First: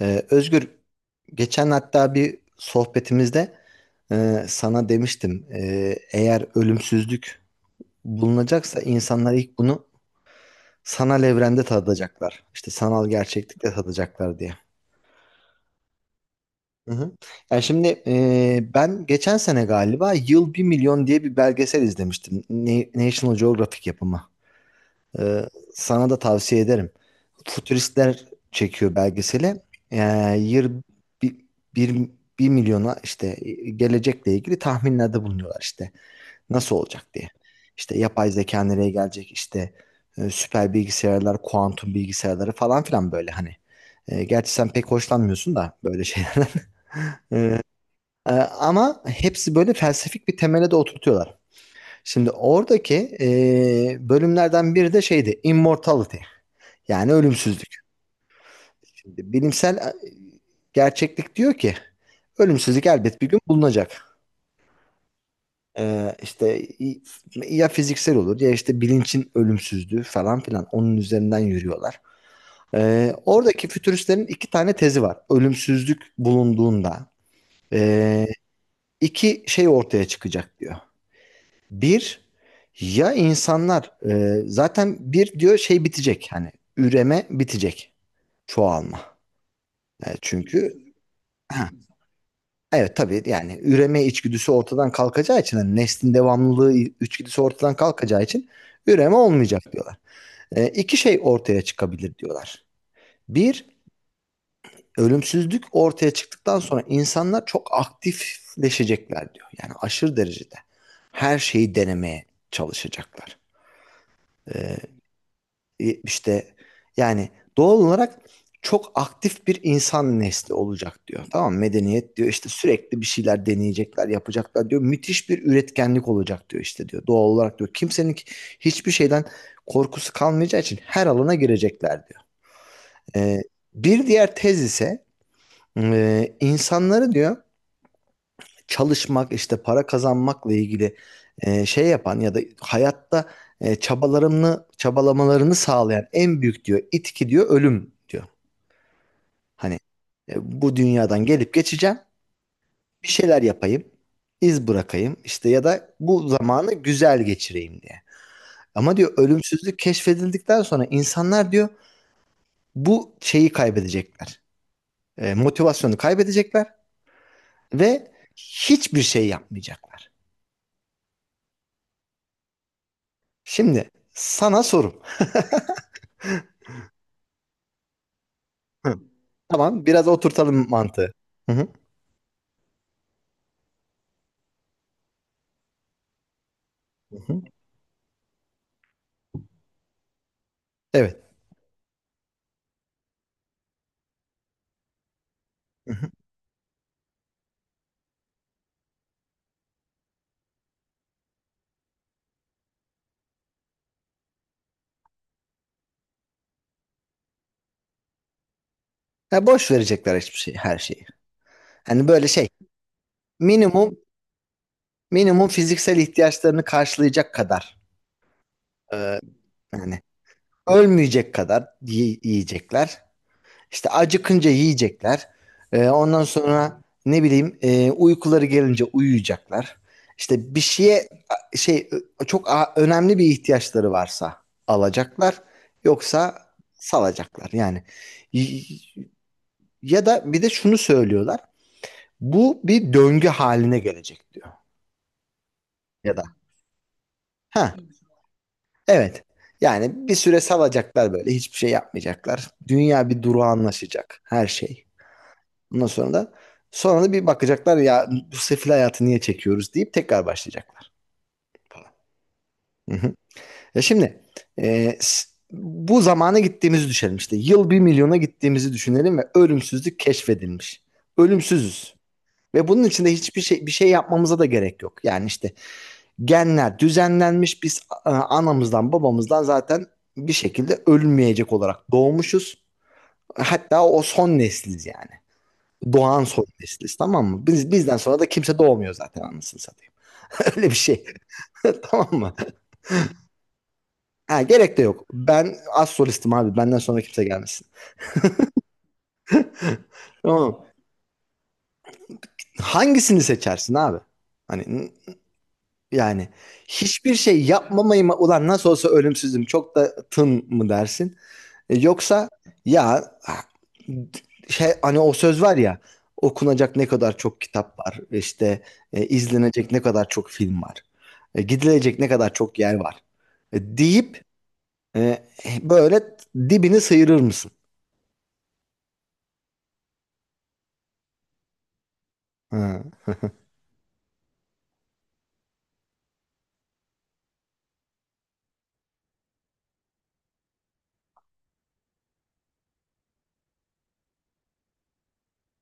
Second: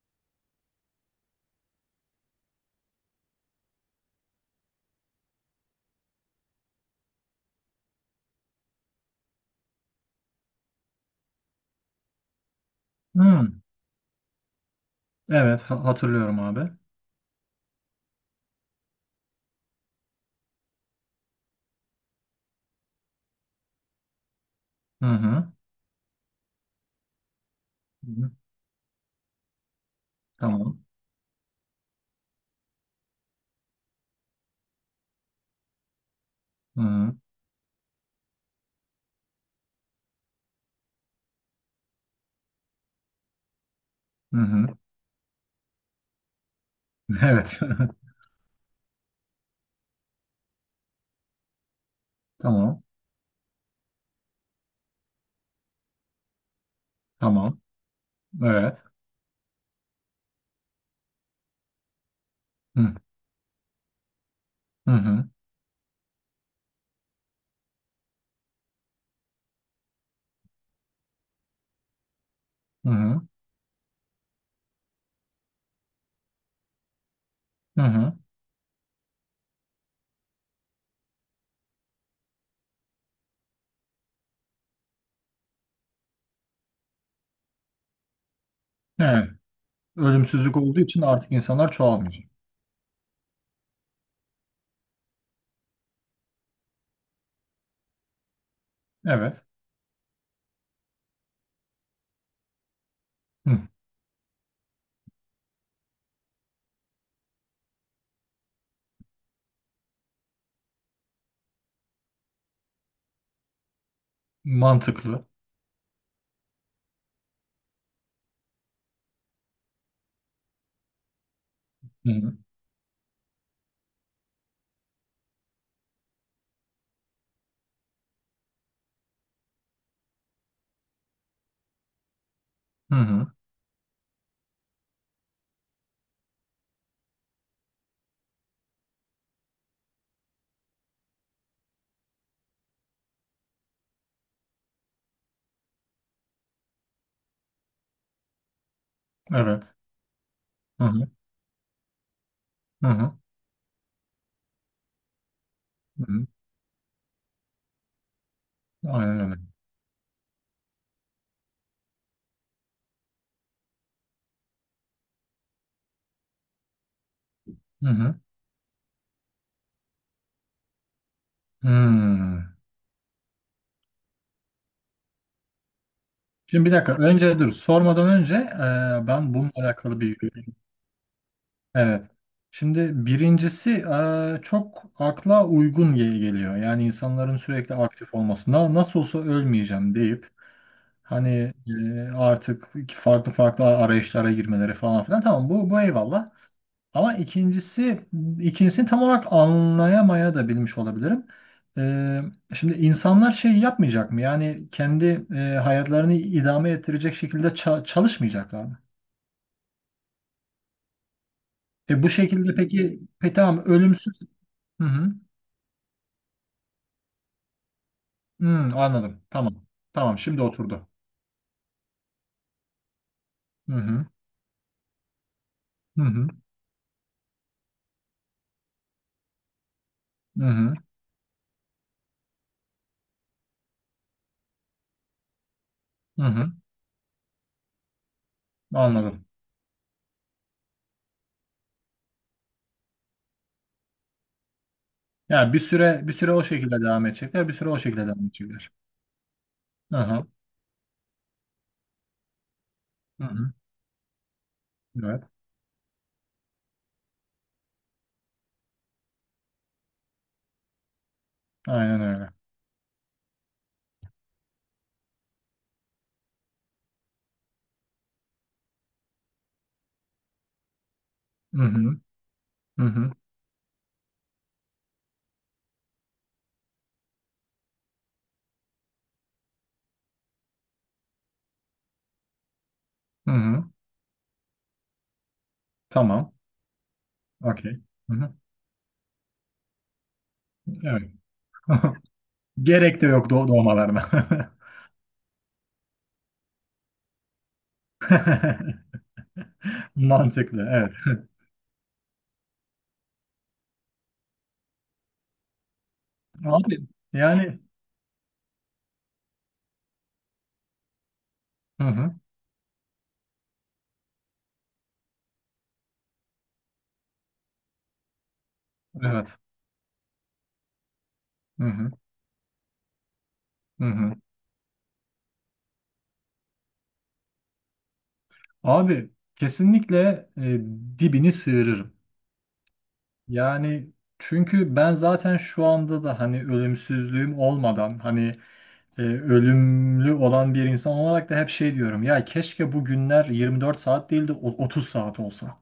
Özgür, geçen hatta bir sohbetimizde sana demiştim. Eğer ölümsüzlük bulunacaksa insanlar ilk bunu sanal evrende tadacaklar. İşte sanal Hmm, gerçeklikte tadacaklar diye. evet hatırlıyorum abi. Hı hı. Yani şimdi ben geçen sene galiba Yıl bir Milyon diye bir belgesel izlemiştim. National Geographic yapımı. Hı Ee, hı. Sana da tavsiye ederim. Hı Futuristler hı, çekiyor belgeseli. Yani tamam. bir, bir, bir milyona işte gelecekle ilgili tahminlerde bulunuyorlar işte. Nasıl Hı olacak hı. diye. İşte yapay zeka nereye gelecek işte süper bilgisayarlar, kuantum bilgisayarları falan filan böyle hani. Hı Gerçi hı. sen pek hoşlanmıyorsun da böyle şeylerden. Evet. Ama hepsi böyle felsefik bir temele de oturtuyorlar. Şimdi Tamam. oradaki e, bölümlerden biri de şeydi, Immortality. Yani Tamam. ölümsüzlük. Evet. Şimdi bilimsel gerçeklik diyor ki Hı ölümsüzlük hı. elbet bir gün bulunacak. Hı İşte ya fiziksel olur ya işte bilinçin ölümsüzlüğü falan filan onun üzerinden yürüyorlar. Hı. Oradaki fütüristlerin iki tane tezi var. Ölümsüzlük bulunduğunda Hı hı. e, iki şey ortaya çıkacak diyor. Bir ya insanlar zaten bir diyor şey bitecek hani üreme bitecek çoğalma. Evet. Ölümsüzlük olduğu Çünkü için artık insanlar çoğalmayacak. evet tabii yani üreme içgüdüsü ortadan kalkacağı için hani neslin devamlılığı içgüdüsü ortadan kalkacağı için üreme Evet. olmayacak diyorlar. İki şey ortaya çıkabilir diyorlar. Hı. Bir, ölümsüzlük ortaya çıktıktan sonra insanlar çok aktifleşecekler diyor. Yani aşırı derecede her şeyi denemeye çalışacaklar. E, Mantıklı. işte yani doğal olarak çok aktif bir insan nesli olacak diyor. Tamam mı? Hı Medeniyet diyor hı. işte sürekli bir şeyler deneyecekler, yapacaklar diyor. Müthiş bir üretkenlik olacak diyor işte diyor. Doğal olarak diyor. Kimsenin hiçbir şeyden korkusu kalmayacağı için her alana girecekler diyor. Hı hı. Ee, Bir diğer tez ise insanları diyor çalışmak, işte para kazanmakla ilgili şey yapan ya da hayatta çabalarını, çabalamalarını sağlayan en büyük diyor itki diyor ölüm diyor. Evet. Hani e, bu Hı hı. dünyadan gelip geçeceğim, Hı bir hı. şeyler yapayım, iz bırakayım işte ya da Hı hı. bu zamanı güzel geçireyim diye. Ama diyor Aynen öyle. ölümsüzlük keşfedildikten sonra insanlar diyor bu şeyi kaybedecekler. Motivasyonu kaybedecekler Hı ve hı. hiçbir şey yapmayacaklar. Hmm. Şimdi sana sorum. Şimdi bir dakika. Önce dur. Sormadan önce Hı. Ben bununla Tamam, alakalı biraz bir oturtalım mantığı. Hı hı. evet. Şimdi birincisi çok akla uygun geliyor. Yani Hı insanların hı. sürekli aktif olması. Nasıl olsa ölmeyeceğim deyip Evet. hani artık farklı farklı arayışlara girmeleri falan filan. Tamam bu Hı hı. eyvallah. Ama ikincisi ikincisini tam olarak anlayamaya da bilmiş olabilirim. Eee, şimdi insanlar şey yapmayacak mı? Yani kendi hayatlarını idame ettirecek şekilde çalışmayacaklar mı? Ya boş verecekler hiçbir şey, her şeyi. E Hani bu böyle şey, şekilde peki, peki tamam minimum ölümsüz. Hı hı. minimum fiziksel ihtiyaçlarını karşılayacak kadar Hmm, e, anladım. Tamam. yani Tamam, şimdi oturdu. ölmeyecek kadar yiyecekler. Hı İşte hı. acıkınca yiyecekler. Hı Ondan hı. sonra ne bileyim uykuları gelince uyuyacaklar. Hı İşte bir hı. şeye şey çok önemli bir ihtiyaçları varsa alacaklar. Hı Yoksa hı. salacaklar yani. Y- Anladım. Ya da bir de şunu söylüyorlar. Bu bir döngü haline gelecek diyor. Yani bir süre bir Ya da süre o şekilde devam edecekler, bir süre ha o şekilde devam edecekler. evet. Hı Yani bir hı. süre salacaklar böyle hiçbir şey yapmayacaklar. Dünya bir Hı duru hı. anlaşacak her şey. Evet. Ondan sonra da bir bakacaklar ya bu sefil hayatı niye çekiyoruz deyip tekrar başlayacaklar falan. Aynen öyle. Hı hı. Ya şimdi bu zamana gittiğimizi düşünelim işte. Yıl bir milyona gittiğimizi düşünelim ve ölümsüzlük keşfedilmiş. Hı Ölümsüzüz. hı. Ve Hı bunun içinde hı. hiçbir şey bir şey yapmamıza da gerek yok. Yani işte genler düzenlenmiş biz anamızdan babamızdan zaten bir şekilde ölmeyecek olarak doğmuşuz. Hı hı. Hatta o son nesliz yani. Doğan Tamam. soy nesiliz tamam mı? Biz, Okey. bizden Hı sonra da hı. kimse doğmuyor zaten anasını satayım. Öyle bir şey. Evet. Tamam mı? Gerek de yok doğ doğmalarına. Ha, gerek de yok. Ben az solistim abi. Benden sonra kimse gelmesin. Tamam. Mantıklı. Evet. Hangisini seçersin abi? Hani yani Abi hiçbir şey yani yapmamayı mı ulan nasıl olsa ölümsüzüm çok da tın mı dersin? Hı hı. Yoksa ya şey hani o söz var ya okunacak ne kadar çok kitap var işte Evet. izlenecek ne kadar çok film var Hı hı. gidilecek ne kadar çok yer var Hı hı. deyip e, böyle dibini sıyırır mısın? Abi kesinlikle dibini sıyırırım. Ha, Yani çünkü ben zaten şu anda da hani ölümsüzlüğüm olmadan hani ölümlü olan bir insan olarak da hep şey diyorum ya keşke bu günler 24 saat değil de 30 saat olsa.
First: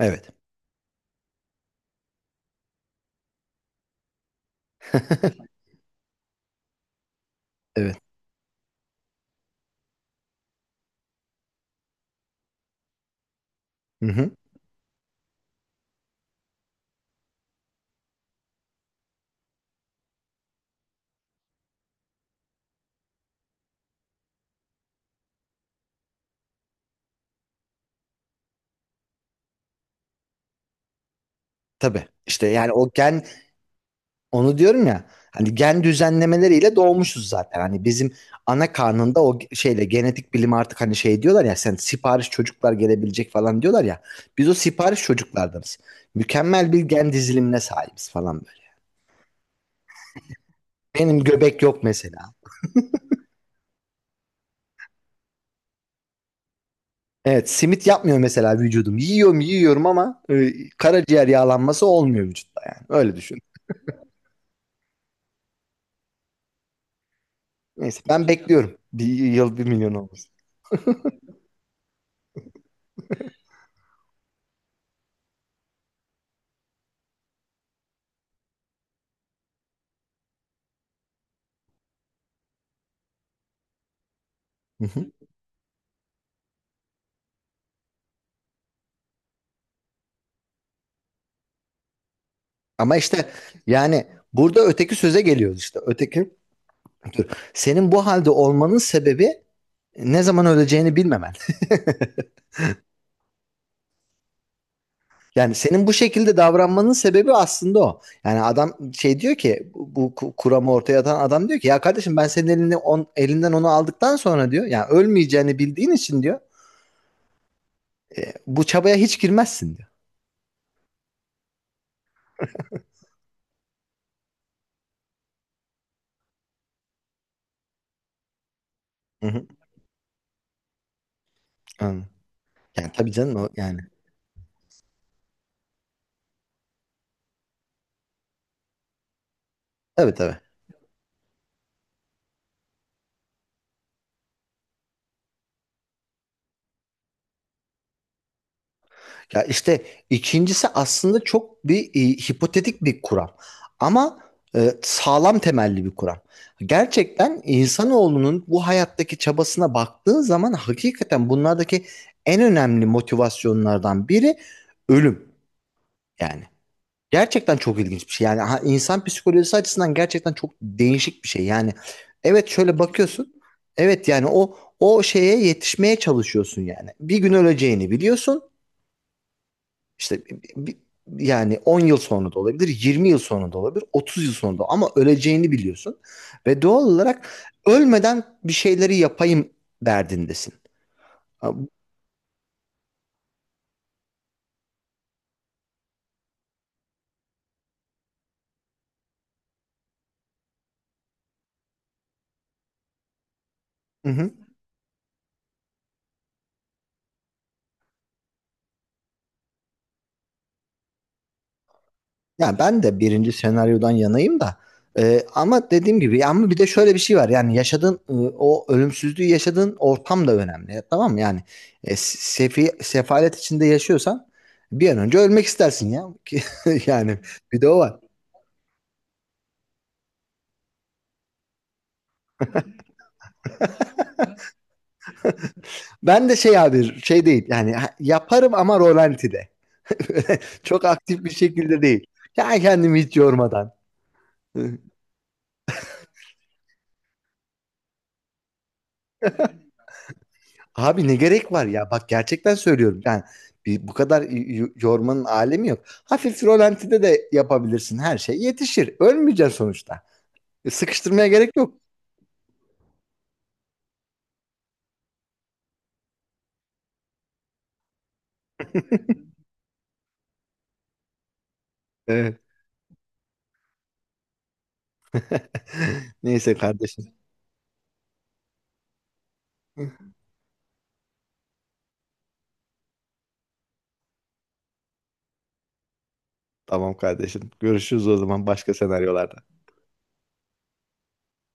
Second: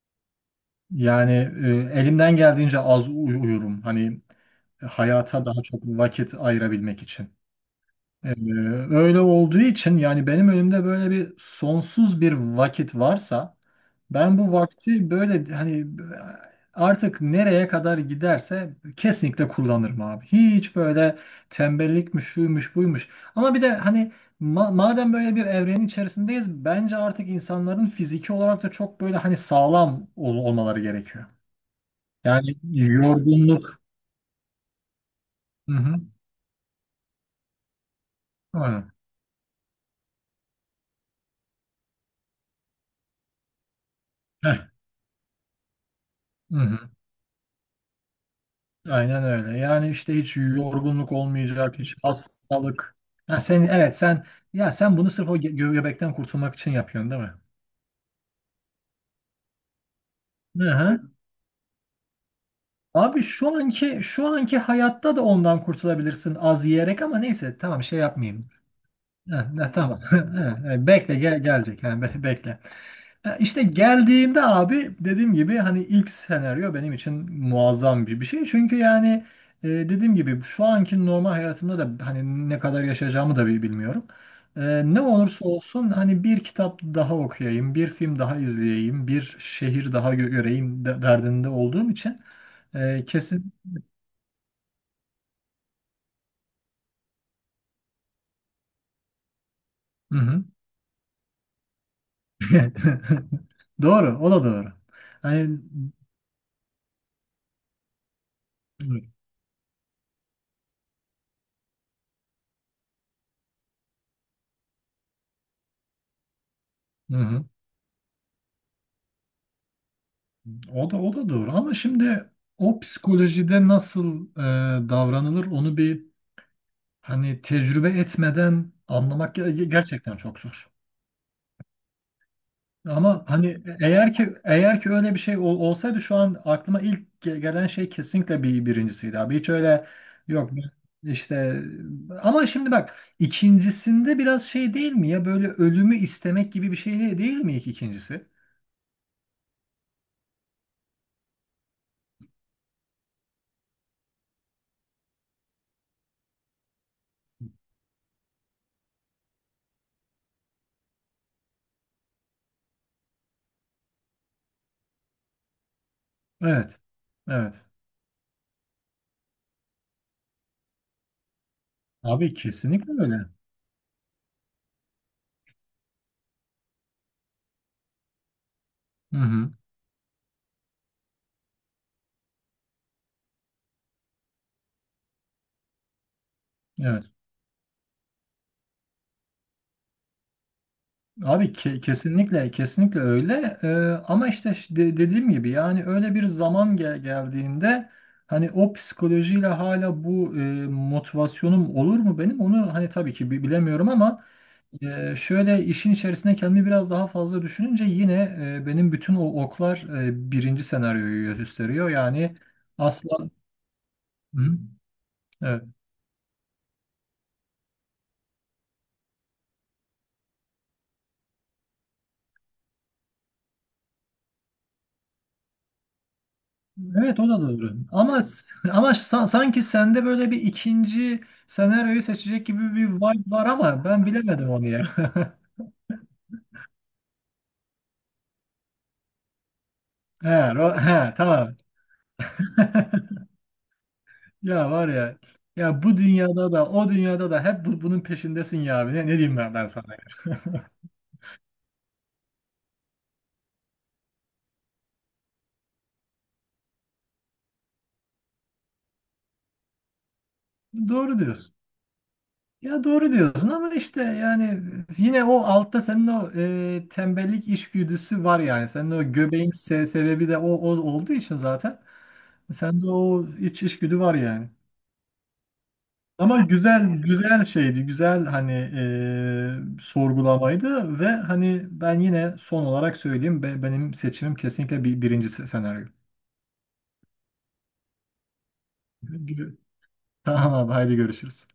evet. Yani elimden geldiğince az uyurum hani hayata daha çok vakit ayırabilmek için. Evet. Ee, öyle olduğu için yani benim önümde böyle bir sonsuz bir vakit varsa Hı hı. ben bu vakti böyle hani artık nereye kadar giderse kesinlikle kullanırım abi. Hiç böyle tembellikmiş, şuymuş, buymuş. Ama bir de hani madem böyle bir evrenin içerisindeyiz bence artık insanların fiziki olarak da çok böyle hani sağlam olmaları gerekiyor. Tabii. İşte Yani yani o gen, yorgunluk. onu diyorum ya hani Hı gen hı. düzenlemeleriyle doğmuşuz zaten. Hani bizim ana Aynen. karnında o şeyle genetik bilim artık hani şey diyorlar ya sen sipariş çocuklar gelebilecek falan diyorlar ya. Biz o Heh. sipariş çocuklardanız. Hı Mükemmel hı. bir gen dizilimine sahibiz falan böyle. Aynen öyle. Yani işte hiç yorgunluk Benim göbek olmayacak, yok hiç mesela. hastalık. Ha sen evet sen ya sen bunu sırf o gö göbekten kurtulmak için yapıyorsun değil mi? Evet simit yapmıyor mesela vücudum. Yiyorum yiyorum ama Hı hı. karaciğer yağlanması olmuyor vücutta yani. Öyle Abi düşün. şu anki hayatta da ondan kurtulabilirsin az yiyerek ama neyse tamam şey Neyse ben yapmayayım. bekliyorum. Bir Ha, yıl bir ha, milyon tamam. olmasın. Ha, ha, bekle gel gelecek yani bekle. Ya İşte geldiğinde abi dediğim gibi hani ilk senaryo benim için muazzam bir bir şey. Çünkü yani dediğim gibi şu anki normal hayatımda da hani ne kadar yaşayacağımı da bilmiyorum. E, Hı ne hı. olursa olsun hani bir kitap daha okuyayım, bir film daha izleyeyim, bir şehir daha göreyim derdinde olduğum için Ama e, işte kesin... yani burada öteki söze geliyoruz işte. Öteki, senin bu halde olmanın sebebi Hı ne hı. zaman öleceğini bilmemen. Doğru, o da doğru. Yani Hani... senin bu şekilde davranmanın sebebi aslında o. Yani adam şey diyor ki bu kuramı ortaya atan adam diyor ki ya kardeşim ben senin elinden onu aldıktan sonra diyor yani ölmeyeceğini bildiğin için diyor Hı hı. Bu çabaya hiç girmezsin diyor. O da doğru ama şimdi o psikolojide nasıl davranılır onu bir hani tecrübe etmeden Hı anlamak hı. Gerçekten çok zor. Yani tabii Ama canım o hani yani. eğer ki öyle bir şey olsaydı şu an aklıma ilk gelen şey kesinlikle bir birincisiydi abi. Hiç öyle Tabii tabii. yok ben işte ama şimdi bak ikincisinde biraz şey değil mi ya böyle ölümü istemek gibi bir şey değil, değil mi ilk ikincisi? Ya işte ikincisi aslında çok bir hipotetik bir kuram. Ama sağlam temelli bir kuram. Gerçekten insanoğlunun bu hayattaki çabasına baktığın zaman hakikaten bunlardaki en önemli motivasyonlardan biri ölüm. Yani Evet. gerçekten Evet. çok ilginç bir şey. Yani insan psikolojisi açısından gerçekten çok değişik bir şey. Yani Abi evet şöyle kesinlikle öyle. bakıyorsun. Evet yani o şeye yetişmeye çalışıyorsun yani. Bir gün öleceğini biliyorsun. Hı hı. İşte bi- yani 10 yıl sonra da olabilir, 20 yıl sonra da olabilir, 30 yıl sonra da ama öleceğini biliyorsun. Ve doğal Evet. olarak ölmeden bir şeyleri yapayım derdindesin. Ha, Abi bu- kesinlikle öyle. Ama işte dediğim gibi yani öyle bir zaman geldiğinde hani o psikolojiyle hala bu motivasyonum olur mu benim onu hani tabii ki bilemiyorum Hı ama hı. Şöyle işin içerisine kendimi biraz daha fazla düşününce yine benim bütün o oklar birinci senaryoyu gösteriyor yani Yani ben de asla birinci senaryodan yanayım da hı, evet. ama dediğim gibi ama bir de şöyle bir şey var yani yaşadığın o ölümsüzlüğü yaşadığın ortam da önemli tamam mı? Yani sefalet içinde yaşıyorsan bir an önce ölmek istersin ya yani Evet o da bir de doğru. o var. Ama ama sanki sende böyle bir ikinci senaryoyu seçecek gibi bir vibe var ama ben bilemedim onu ya. Ben de şey abi şey değil yani yaparım ama rolantide. He, ro- Çok he, aktif bir tamam. şekilde değil. Ya kendimi hiç yormadan. Ya var ya. Ya bu dünyada da o dünyada da hep bunun peşindesin ya abi. Ne, ne diyeyim ben, ben sana? Abi ne gerek var ya bak gerçekten söylüyorum. Yani bir, bu kadar yormanın alemi yok. Hafif rolantide de yapabilirsin her şey yetişir. Ölmeyeceksin sonuçta. Doğru Sıkıştırmaya diyorsun. gerek yok. Ya doğru diyorsun ama işte yani yine o altta senin o tembellik işgüdüsü var yani. Senin o göbeğin sebebi de o, o olduğu için zaten. Evet. Sende o iç işgüdü var yani. Ama Neyse güzel kardeşim. güzel şeydi. Güzel hani sorgulamaydı ve hani ben yine son olarak söyleyeyim benim seçimim kesinlikle bir, birinci senaryo. Tamam kardeşim. Görüşürüz o zaman başka senaryolarda. Gibi. Tamam abi haydi görüşürüz.